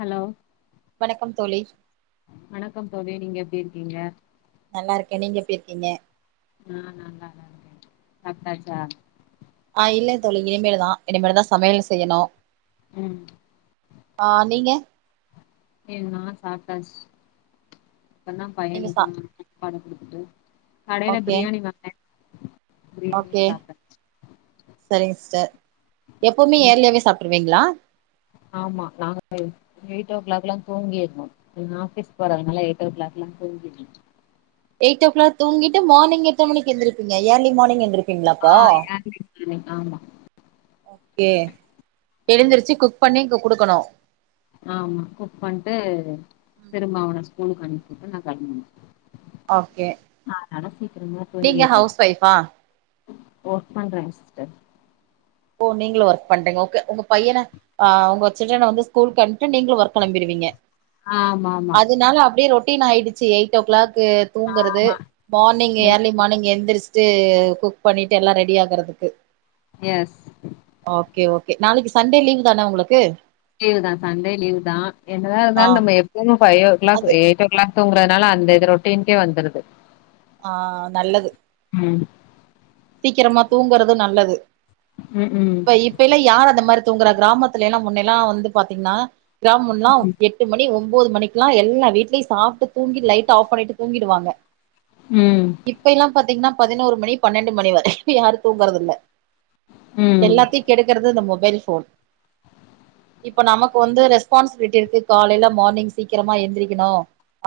Hello வணக்கம் தோழி வணக்கம் தோழி நீங்க எப்டி இருக்கீங்க நல்லா இருக்க நீங்க எப்டி இருக்கீங்க சாப்டாச்சா ஆ இல்ல தோழி இனிமேலுதா இனமேலுதா சமையல் செய்யனு ம் நீங்க ஏ நா சாப்ட்டாஷ் இப்பந்தா நீங்க சா பையனுக்கு ஊட்டி விட்ட ஓகே பிரியாணியு சாப்ட்டாச்சு எப்பமே ஏர்லியாவே சாப்ட்ருவீங்ளா ஆமா நாங்க [inaudible] எயிட் ஓ கிளாக் லா தூங்கிருனு இவுங்க ஆஃபீஸ் போறாங்ளா எயிட் ஓ கிளாக் லா தூங்கிருனு எய்ட் ஓ கிளாக் தூங்கிட்டு மார்னிங் எத்தன மணிக்கெந்திருப்பீங்க இயர்லி மார்னிங் எந்திருப் ஆ ஏர்லி மார்னிங் ஆமா ஓகே எழுந்திருச்சி குக் பண்ணி இங்க குடுக்கணு ஆமா குக் பண்ட்டு திரும்ப அவன ஸ்கூலுக்கு அனுப்பிட்டு நா கெளம்புனோ ஓகே சீக்கிரமா நீங்க தூங்கிர்றது ஹவுஸ் ஒய்ஃப்பா ஒர்க் பண்றங் சிஸ்டர் ஓ நீங்களோ ஒர்க் பண்றீங்க ஓகே உங்க பையன ஆ உங்க சில்ட்ரன்ன வந்து ஸ்கூல்க்கு அம்ட்டு நீங்களும் ஒர்க் கெளம்பிடுவீங்க ஆமா ஆமா அதனால அப்டியே ரொட்டீன் ஆயிடுச்சு எயிட் ஓ கிளாக்கு தூங்கறது ஆமா மார்னிங் எயிட் ஏர்லி மார்னிங் எந்திரிஷ்ட்டு குக் பண்ணிட்டு எல்லா ரெடி ஆகறதுக்கு எஸ் ஓகே ஓகே நாளைக்கு சண்டே லீவ் தான உங்களுக்கு லீவ் தா சண்டே லீவ் தா என்னதா ஆ இருந்தாலும் நம்ப எப்பமு ஃபைவ் ஓ கிளாக் அது எயிட்டோ எல்லா தூங்கறனால அந்த இது ரொட்டின்க்கே வந்துருது ஆ நல்லது ம் சீக்கிரமா தூங்குறது நல்லது ம் ம் இப்பெய்ல்ல யார் அந்த மாரி தூங்கற கிராமத்துல எல்லா முன்ன எல்லா வந்து பாத்தீங்ன்னா கிராமும்ல்லா எட் எட்டு மணி ஒம்போது மணிக்லா எல்லா வீ்ட்லயும் சாப்ட்டு தூங்கி லைட் ஆஃப் பண்ணிட்டு தூங்கிடுவாங்க ம் இப்பெய்ல்லா பாத்தீங்ன்னா பதினோரு மணி பன்னெண்டு மணி வரை யாரும் தூங்கறது இல்ல ம் எல்லாத்தையு கெடுக்கறது இந்த மொபைல் ஃபோன் இப்ப நமக்கு வந்து ரெஸ்பான்சிபிலிட்டி இருக்கு காலையில மார்னிங் சீக்கிரமா எந்திரிக்கணு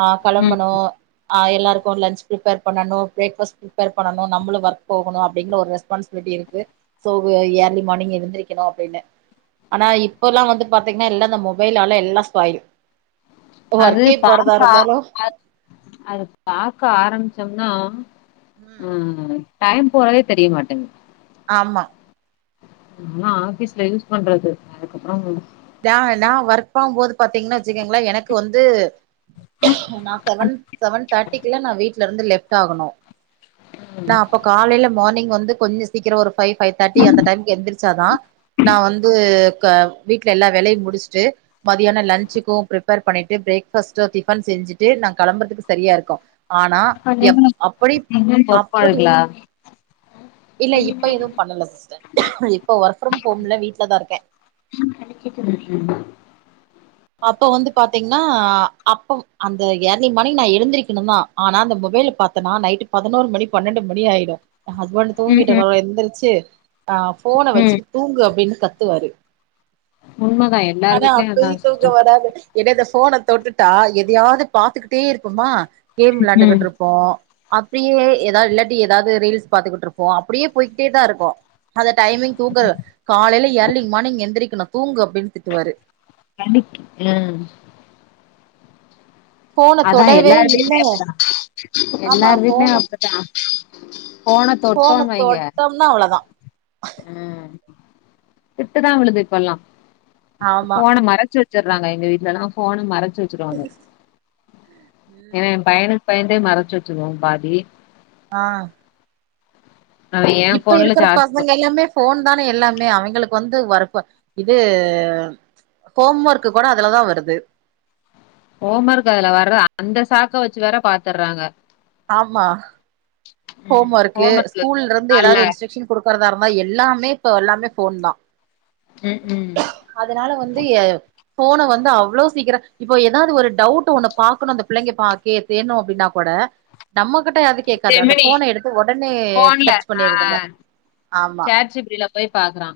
ஆ ம் கெளம்புனோ ஆ எல்லாருக்கும் லன்ச் ப்ரீப்பேர் பண்ணனும் பிரேக்ஃபஸ்ட் ப்ரீப்பேர் பண்ணனும் நம்ப்ளு ஒர்க் போகணு அப்டின் ஒரு ரெஸ்பான்ஸ்பிலிட்டி இருக்கு சோ ஏர்லி மார்னிங் எழுந்திரிக்கணு அப்டின்னு ஆனா இப்ப எல்லா வந்து பாத்தீங்ன்னா எல்லா நம்மோ இந்த மொபைல் ஆல எல்லா ஸ்பாயில் அது ஒர்க்கே போறதா பாவ்க்கா இருந்தாலு அது பாக்க ஆரம்ச்சோம்னா ம் டைம் போறதே தெரிய மாட்டேங் ஆமா லா ஆபீஸ்ல யூஸ் பண்றது அதுக்கப்பறோ தா நா ஒர்க் ப போது பாத்தீங்ன்னா வச்சுக்கங்ளே எனக்கு வந்து நா செவன் செவன் தேர்ட்டிக்குலா நா வீட் ல இருந்து லெஃப்ட் ஆகணு ம் நா அப்ப காலைல மார்னிங் வந்து கொஞ்ச சீக்கிர ஒரு ஃபைவ் ஃபைவ் தேர்டி அந்த டைம்க் எந்திரிச்சா தா நா வந்து கா வீட்ல எல்லா வேலயு முடிஸ்ட்டு மதியான லன்ச்சுக்கு ப்ரிப்பேர் பண்ணிட்டு பிரேக் ஃபாஸ்ட்டு டிஃபன் செஞ்சுட்டு நா கெளம்பறதுக்கு சரியா இருக்கு ஆனா எப் அப்படி அப்படி பொறுப்பாள்களா இல்ல இப்ப ஏது பண்ணல சிஸ்டர் இப்ப ஒர்க் ஃப்ரம் ஹோம்ல வீட்ல தா இருக்கே ம் ம் அப்ப வந்து பாத்தீங்ன்னா அப்ப அந்த ஏர்லி மார்னிங் நா எழுந்திருக்கணுந்தா ஆனா அந்த மொபைல் பாத்தனா நைட்டு பதனோரு மணி பன்னெண்டு மணி ஆய்டு ஹஸ்பண்ட் ம் ம் தூங்கிட்டவர் எந்திரிச்சு ஆ போன ம் வச்சுட்டு தூங்கு அப்டின் கத்துவாரு உண்மதா எல்லார் வீ்ட்லயு அதா சிஸ்டர் அதாவ்து என்ன இந்த ஃபோன தொட்டுட்டா எதயாது பாத்துக்கிட்டே இருக்கோமா கேம் ம் விளாண்டுகிட்டு இருப் போ அப்டியே எதாது இல்லாட்டி ஏதாது ரீல்ஸ் பாத்துக்கிட்ருப்போ அப்டியே போய்கிட்டே தா இருக்கு அந்த டைமிங் தூங்கு காலேல எர்லி் மார்னிங் எந்திரிக்கணு தூங்கு அப்டின் திட்டுவாரு டைமிக் ம் ஃபோன அதா தொடவே எல்லார் இல்ல வீட்லயு தா ஆமா எல்லார் வீட்லயு ஃபோன அப்டிதா ஃபோன ஃபோன தொட்டோன் வைங்க தொட்டோம்னா அவ்ளோதா உ திட்டுதா விழுது இப்பல்லா ஆமா ஃபோன மறச்சு வச் சற்றாங்க எங்க வீட்லல்லா ஃபோன மறச்சு வச்சுருவாங்க ஏன்னா ம் எ பய்யனுக் பயந்தே மறச்சு வச்சிருவோ பாதி ஆ அவ எ இப்ப ஃபோன்ல இருக்கிற சார்ஜ் போ பசங்க எல்லாமே ஃபோன் தானே எல்லாமே அவிங்களுக் வந்து ஒர்க்வ இது ஹோம் ஒர்க் கூட அதுலதா வருது ஹோம்ஒர்க் அதுல வர்ர அந்த சாக்க வச்சு வேற பாத்தற்றாங்க ஆமா ஹோம் ஒர்க்கு ஸ்கூல்லருந்து அல்ல எதாது இன்ஸ்ட்ரக்ஷன் குடுக்கறதா இருந்தா எல்லாமே இப்ப எல்லாமே ஃபோன் தா ம் ம் அதனால வந்து ஏ ஃபோன வந்து அவ்ளோ சீக்கிர இப்போ எதாது ஒரு டவுட் ஒன்ன பாக்கணு அந்த பிள்ளைங்க பாக் கே வேணு அப்டினா கூட நம்மகிட்ட அதுக் கேக்காது அந்த ஜெமினி ஃபோன எடுத்து ஒடனே சர்ச் பண்ணிடுதுங்க சேட் ஜி பி டில போய் பாக்கறா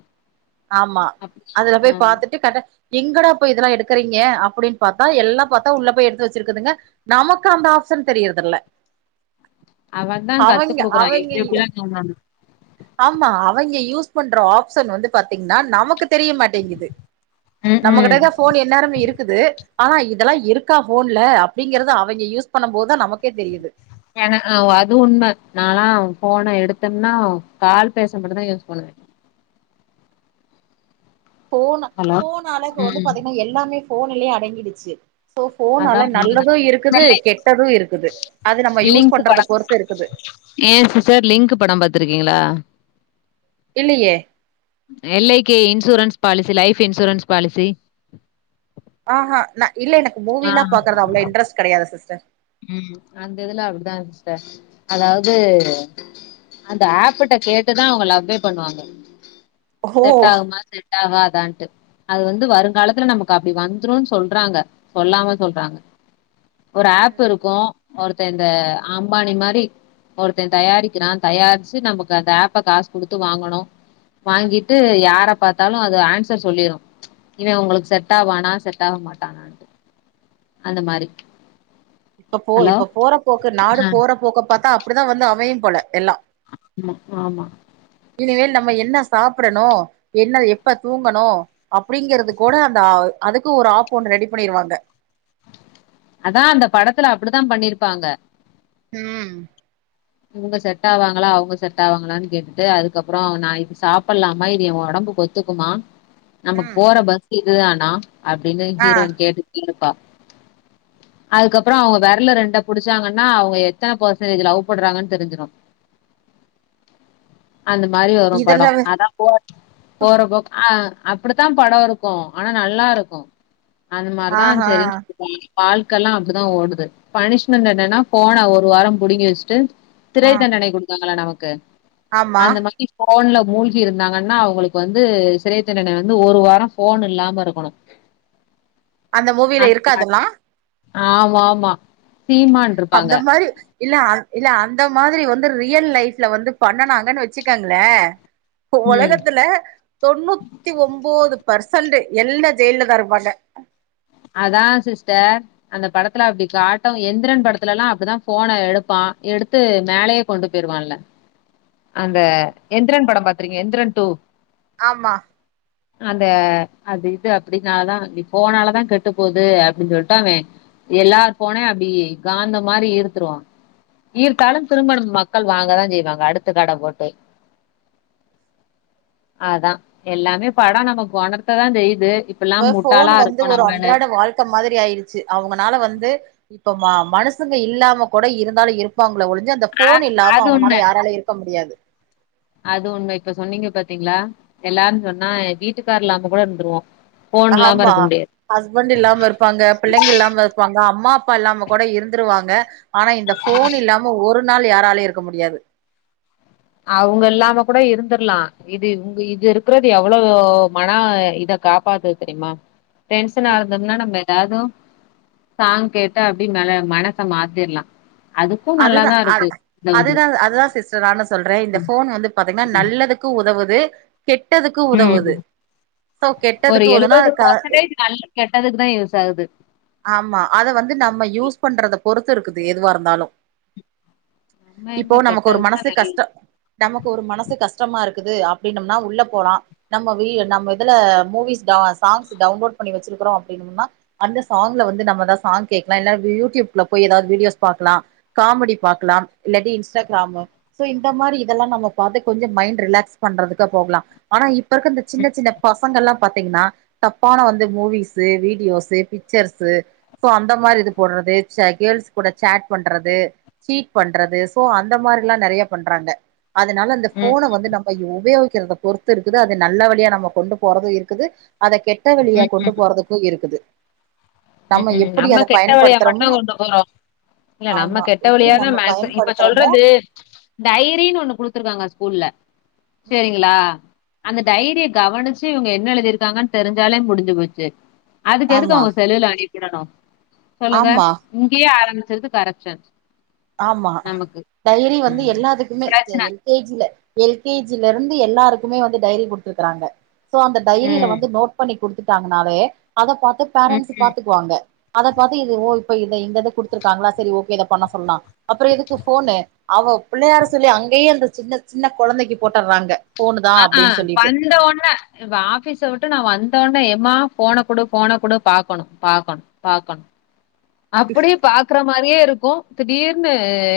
ஆமா அதுல போய் பாத்துட்டு கட எங்கடா போய் இதெல்லா எடுக்கறீங்க அப்படின் பாத்தா எல்லா பாத்தா உள்ள போய் எடுத்து வச்சிருக்குதுங்க நமக்கு அந்த ஆப்ஷன் தெரியர்தில்ல அவந்தா கத்து குடுக்குறா அவைங்க எப்டி எப்டிலா கெம்மன் ஆமா அவைங்க யூஸ் பண்ற ஆப்ஷன் வந்து பாத்தீங்னா நமக்கு தெரிய மாட்டேங்குது ம் நம்ம ம் கிட்டதா ஃபோன் எந்நேரமு இருக்குது ஆனா இதலா இருக்கா ஃபோன்ல அப்டிங்கறது அவைங்க யூஸ் பண்ணம்போதா நமக்கே தெரியிது ஏனா ஆமா அது உண்ம நாலா ஃபோன எடுத்தம்னா கால் பேச மட்டுதா யூஸ் பண்ணுவே ஃபோனா ஹலோ ஃபோனாலே இப்ப வந்து ம் பாத்தீங்கனா எல்லாமே ஃபோன்லே அடங்கிடுச்சு சோ அதா ஃபோனால உண்மதா நல்லது இருக்குது நல்ல கெட்டது இருக்குது அது நம்ம யூஸ் லிங்க் பண்றத படம் பொறுத்து இருக்குது ஏ சிஸ்டர் லிங்க்கு படம் பாத்துருக்கீங்களா இல்லியே L I K insurance policy life insurance policy ஆஹா ந இல்ல எனக்கு ஆ மூவிலா பாக்கறது அவ்ளோ இன்ட்ரஸ்ட் கெடயாது சிஸ்டர் ம் அந்த இதுல அப்டிதா சிஸ்ட அதாவ்து அந்த ஆப்பிட்ட கேட்டுதா அவங்க லவ்வே பண்ணுவாங்க ஓ செட்டாகுமா செட் டாகாதான்ட்டு அது வந்து வருங்காலத்துல நமக்கு அப்டி வந்துருன் சொல்றாங்க சொல்லாம சொல்றாங்க ஒரு ம் ஆப்புருக்கூ ஒருத்த இந்த ம் அம்பானி மாரி ஒருத்த தயாரிக்கிறா தயாரிச்சு நமக்கு அந்த அப்ப காசு குடுத்து வாங்கணு ம் வாங்கிட்டு யார பாத் தாலு அது அன்சர் சொல்லிரு இவே உங்களுக்கு செட் ஆவானா செட் ஆக மாட்டானான்டு அந்த மாரி இப்ப போ ஹலோ இப்ப போற போக்க நாடு போற போக்க பாத்தா அப்டிதா வந்து அமையு போல எல்லா ம் ஆமா இனியேல் நம்ம என்ன சாப்டணு என்ன எப்ப தூங்கணு அப்டிங்கறது கூட அந்த அதுக்கு ஒரு ஆப் ஒண்ணு ரெடி பண்ணிருவாங்க அதா அந்த படத்துல அப்டிதா பண்ணிருப்பாங்க ம் இவங்க செட் ஆவாங்களா அவங்க செட் ஆவாங்களானு கேட்டுட்டு அதுக்கப்றோ நா இது சாப்பல்லாமா இது எ ஒடம்புக் ஒத் துக்குமா நம்ம ம் போற பஸ்சு இதுதானா அப்டின்னு ஆ ஹீரோயின் கேட்டு இருப்பா அதுக்கப்றோ அவங்க வெரல ரெண்டா புடிச்சாங்கன்னா அவங்க எத்தன பசனேஜ் லவ் போடுறாங்கன் தெரிஞ்சிரு அந்த மாரி வரு படோ இதெல்லா அதா போ போறபோக் ஆ அப்புடித்தா படோ இருக்கூ ஆனா நல்லாருக்கூ அந்த மாருதா ஆஹா செரின்னு பொய் வாழ்க்கெல்லா அப்டிதா ஓடுது பனிஷ்மெண்ட் என்னன்னா ஃபோன ஒரு வாரம் புடிங்கி வச்சுட்டு ஆ சிறை தண்டனை குடுக்காங்கள நமக்கு ஆமா அந்த மைத்தி ஃபோன்ல மூழ்கி இருந்தாங்கன்னா அவங்களுக்கு வந்து சிறை தண்டனை வந்து ஒரு வாரோ ஃபோன் இல்லாம இருக்கணு [inaudible] அந்த மூவில இருக்காதுங்ளா ஆமாமா சீமான் இருப்பாங்க அந்த மாரி இல்ல அந் இல்ல அந்த மாதிரி வந்து ரியல் லைஃப்ல வந்து பண்ணுனாங்கன் வச்சுக்கங்களே இந்த ம் ஒலகத்துல தொண்ணூத்தி ஒம்போது பர்சன்ட்டு எல்லா ஜெயில்லதா இருப்பாங்க அ அதான் சிஸ்டர் அந்த படத்துல அப்படி காட்டும் எந்திரன் படத்துல எல்லா அப்படிதா ஃபோன எடுப்பா எடுத்து மேலயே கொண்டு போயிருவான்ல அந்த எந்திரன் படம் பாத்துறீங்க எந்திரன் டூ ஆமா அந்த அது இது அப்படினால தா நீ போனால தா கெட்டு ட்டு போகுது அப்டின்னு சொல்லிட்டு அவன் எல்லா ஃபோனயு அப்டி காந்த மாரி இருத்துருவா ஈர்த்தாலு திரும்ப நம்ம மக்கள் வாங்கதா செய்வாங்க அடுத்து கடை போட்டு அதா எல்லாமே படம் நம்ம உணர்ததா செய்து இப்ப போன் வந்து ஒரு அன்றாட வாழ்க்கை மாரி ஆயிருச்சு அவுங்கனால வந்து இப்பமா மனுசுங்க இல்லாம கூட இருந்தாலு இருப்பாங்கள ஒழிஞ்ச இந்த ஃபோன் இல்லாம அது ஒண்ணு அவங்கனால யாராலு இருக்க முடியாது அது உண்மை இப்ப சொன்னீங்க பாத்தீங்களா எல்லாரருன் சொன்னா வீட்டுக்காரு இல்லாம கூட இருந்துருவோ ஆமா ஹஸ்பண்ட் இல்லாம இருப்பாங்க பிள்ளைங்க இல்லாம இருப்பாங்க அம்மா அப்பா இல்லாம கூட இருந்துருவாங்க ஆனா இந்த ஃபோன் இல்லாம ஒரு நாள் யாராலயு இருக்க முடியாது அவுங்க இல்லாம கூட இருந்துருலா இது இங்க இது இருக்குறது எவ்வளவு மன இத காப்பாத்து தெரியுமா டென்ஷனா இருந்தோம்னா நம்ம எதாவது சாங் கேட்டா அப்படி ம மனச மாத்திரலா அதுதா அ இது அதுதா அதுதா சிஸ் டர் நானு சொல்றே இந்த ஃபோன் வந்து பாத்தீங்கன்னா நல்லதுக்கு உதவுது கெட்டதுக்கு உதவுது ம் சோ ஒரு கெட்டதுக்கு உதவுனா எழுபது க பெர்சன்டேஜ் நல்ல கெட்டதுக்கு தா யூஸ் ஆகுது ஆமா அதை வந்து நம்ம யூஸ் பண்றத பொறுத்து இருக்குது எதுவா இருந்தாலு நம்ம இப்போ எங்க நமக்கு ஒரு மனசு கெட்டதுக்குதான் கஷ்ட நல்லது நமக்கு ஒரு மனசு கஷ்டமா இருக்குது அப்டினம்னா உள்ள போலா நம்ம வீ நம்ம இதுல மூவிஸ் சாங்ஸ் டவுன்லோட் பண்ணி வச்சிருக்கிறோ அப்படினும்னா அந்த சாங்ல வந்து நம்மதா சாங் கேக்லா இல்லா யூடியூப்ல போய் எதாவது விடியோஸ் பாக்கலா காமெடி பாக்கலாம் இல்லாட்டி இன்ஸ்டாகிராமு சோ இந்த மாரி இதெல்லா நம்ம பாத்து கொஞ்ச மைண்ட் ரிலாக்ஸ் பண்றதுக்கு போகலா ஆனா இப் இப்ப இருக்க சின்ன சின்ன பசங்கல்லா பாத்தீங்கனா தப்பான வந்து மூவிஸ் வீடியோஸு பிக்ச்ர்ஸு சோ அந்த மாரி இது போட்றது கேள்ஸ் கூட சாட் பண்றது சீட் பண்றது சோ அந்த மாரில்லா நெறய பண்றாங்க அதனால அந்த ம் ஃபோன வந்து நம் ம உபயோகிக்கிறத பொறுத்து இருக்குது அத நல்ல வழியா நம்ம கொண்டு போறது இருக்குது அத கெட்ட வழியா ம் கொண்டு ம் போறதுக்கு இருக்குது ம் ம் எப்படி நம்ம அத கெட்ட வழியா மட்டுதா பயன்படுத்துறோமோ கொண்டு போறோ இல்ல நம்ம ஆமா கெட் கெட்ட எப்படி வழியாதா நம்ம மேக்ஸ் இப்ப பயன்படுத்துறோமோ சொல்றது டைரினு ஒண்ணு குடுத்துருக்காங்க ஸ்கூல்ல ம் சேரிங்களா அந்த ம் டைரிய கவனிச்சு இவுங்க என்ன எழுதிருக்காங்கன்னு தெரிஞ்சாலே முடிஞ்சு போச்சு அதுக்கு எதுக்கு ஆமா அவங்க செல்லுல அனுப்பிவிடனு சொல்லுங்க ஆமா இங்கயே ஆரம்பிச்ருது கரப்ஷன் ஆமா நமக்கு டைரி வந்து ம் எல்லாத்துக்குமே பிரச்சன எல் கே ஜில எல் கே ஜில இருந்து எல்லாருக்குமே வந்து டைரி குடுத்துருக்கறாங்க சோ அந்த டைரியில ம் வந்து நோட் பண்ணி குடுத்துட்டாங்கன்னாலே அத பாத்து பேரண்ட்ஸ் ம் பாத்துக்குவாங்க அத பாத்து இது ஓ இப்ப இத இந்த இத குடுத்துருகாங்களா சரி ஓகே இத பண்ண சொல்லலா அப்புற எதுக்கு போனு அவ பிள்ளையார் சொல்லி அங்கயே அந்த சின்ன சின்ன குழந்தைக்கு போட்டுறாங்க ஆ ஆ வந்தோனே இப்ப ஆஃபிஸ விட்டு நா வந்தொன்ன எம்மா ஃபோன குடு ஃபோன குடு பாக்கணு பாக்கணு பாக்கணு அப்டியே பா க்கற மாரியே இருக்கு திடீர்னு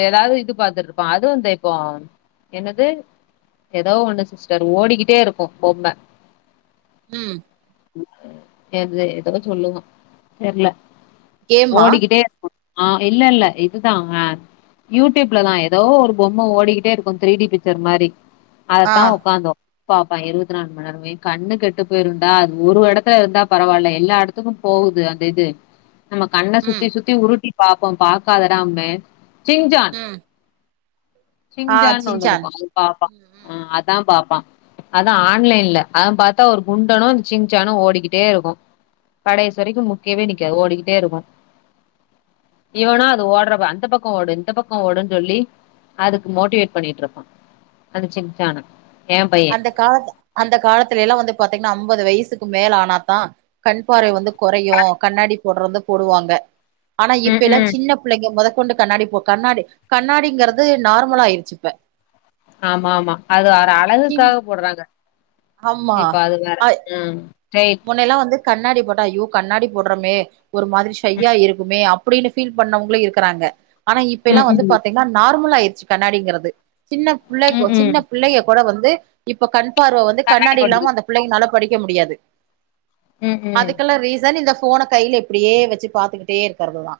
எதாவது இது பாத்துட்டு இருப்பான் அது வந்து இப்போ என்னது எதோ ஒண்ணு சிஸ்டர் ஓடிக்கிட்டே இருக்கு பொம்ம ம் எது எதோ சொல்லுவான் தெர்ல கேமா ஓடிக்கிட்டே இருக்கு ஆ இல்ல இல்ல இதுதான் அ யூடியூப்லதான் எதோ ஒரு பொம்ம ஓடிக்கிட்டே இருக்கு த்ரீ டி பிச்சர் மாரி ஆ அதத்தான் ஒக்காந்தோ பாப்பான் இருவத்தி நாலு மண் நேரமு ஏ கண்ணு கெட்டு போயிருண்டா அது ஒரு எடத்துல இருந்தா பரவால எல்லா எட த்துக்கும் போகுது அந்த இது நம்ம கண்ண சுத்தி ம் சுத்தி உருட்டி பாப்போம் பாக்காதடான்ப சிங்ஜான் ம் ஆ சிங்ஜான்னு ஒண்ணு சின்சான் இருக்கு அது பாப்பான் ம் ம் அ அதான் பாப்பான் அதான் ஆன்லைன்லா அதான் பாத்தா ஓரு குண்டணு சின்ச்சானு ஒடிகிட்டே இருக்கு கடைசி வரைக்கு நிக்கவே நிக்காது ஓடிக்கிட்டே இருக்கு இவனா அது ஓடுறப்ப அந்த பக்கோ ஓடு இந்த பக்கோ ஓடுனு சொல்லி அதுக்கு மோட்டிவேட் பண்ணிட்டு இருப்பான் அந்த சின்சான என் பையன் அந்த கால அந்த காலத்துல எல்லா வந்து பாத்தீங்கன்னா அம்பது வயசுக்கு மேல ஆனாத்தா கண் பார்வை வந்து கொறயு கண்ணாடி போடறத போடுவாங்க ஆனா இப்பயெல்லா ம்ம். சின்ன பிள்ளைங்க மொத கொண்டு கண்ணாடி போ கண்ணாடி கண்ணாடிங்கிறது நார்மலா ஆயிருச்சு இப்ப ஆமாமா அது சின் அழகுக்காக போடுறாங்க ஆமா இப்ப அது வேற ஆ ஸ்டைல் முன்னேல்லா வந்து கண்ணாடி போட்டா அய்யோ கண்ணாடி போடறமே ஒரு மாரி ஷையா இருக்குமே இப்டினு பீல் பண்ணவங்களு இருக்கறாங்க ஆனா இப்ப எல்லா வந்து ம்ம். பார்த்தீங்கன்னா நார்மல் ஆயிருச்சு கண்ணாடிங்கிறது சின்ன புள்ள ம்ம். சின்ன புள்ளய கூட வந்து இப்ப கண் பார்வ வந்து கண்ணாடி இல்லாம அந்த புள்ளைங்கனால படிக்க முடியாது ம்ம். அதுக்கெல்லா ரீசன் இந்த ஃபோன கைல இப்டியே வெச்சு பாத்துக்கிட்டே இருக்கறதுதா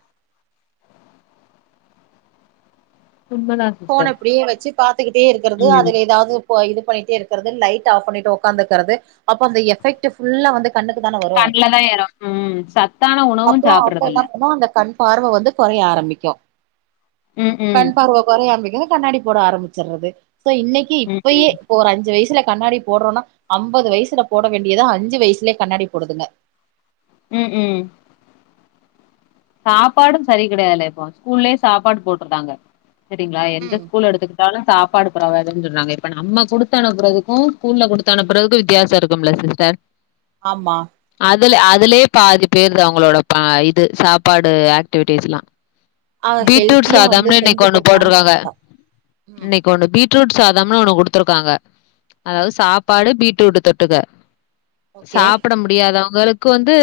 உண்மதாங் ஃபோன இப்டியே வெச்சி பாத்துகிட்டே இருக்கறது ம். அதுல எதாவது போ இது பண்ணிட்டே இருக்கறது லைட்ட ஆஃப் பண்ணிட்டு உக்காந்திருக்கறது அப்ப அந்த எஃபெகாட் ஃபுல்லா வந்து கண்ணுக்குதான வரு கண்ணில தான் ஏறும் ம். சத்தான உணவும் அப்போ அப்போ சாப்பிடுறது என்ன இல்ல பண்ணூ அந்த கண் பார்வ வந்து கொறையா ஆரம்பிக்கு ம்ம். கண் பார்வ கொறைய ஆரம்பிக்கவு காண்ணடி போடா ஆரம்பிச்சிர்றது சோ இன்னைக்கு ம்ம். இப்பயே இப்போ ஒரு அஞ்சு வயசுல கண்ணாடி போடுறோனா அம்பது வயசுல போட வேண்டியத அஞ்சு வயசிலயே கண்ணாடி போடுதுங்க ம் ம் சாப்பாடும் சரி கெடையாதில்ல இப்போ ஸ்கூல்லயே சாப்பாடு போட்டறந்தாங்க செரிங்ளா எந்த ம் ஸ்கூல் எடுத்து இருந்தாலு சாப்பாடு பரவால்லன் சொன்னாங்க இப்ப நம்ம குடுத்தனுப்பறதுக்கு ஸ்கூல்ல குடுத்தனுப்பறதுக்கு வித்தியாசோ இருக்குமல்ல சிஸ்டர் ஆமா அதுல அதுலயே பாதி பேருதா அவுங்களோட ப இது சா சாப்பாடு ஆக்டிவிட்டீஸ்ல்லா ஆ பீட்ரூட் ஹெல்த்தியா வந்து சாதம்ன்னு இன்னிக்கு செஞ்சு ஒண்ணு குடுத்தாங்க போட்ருவாங்க ம் இன்னை இங்க ஒண்ணு பீட்ரூட் சாதம்ன்னு ஒண்ணு குடுத்துருக்காங்க அதாவது ம் சாப்பாடு பீட்ரூட் தொட்டுக்க ஓகே சாப்ட முடியாதவங்களுக்கு வந்து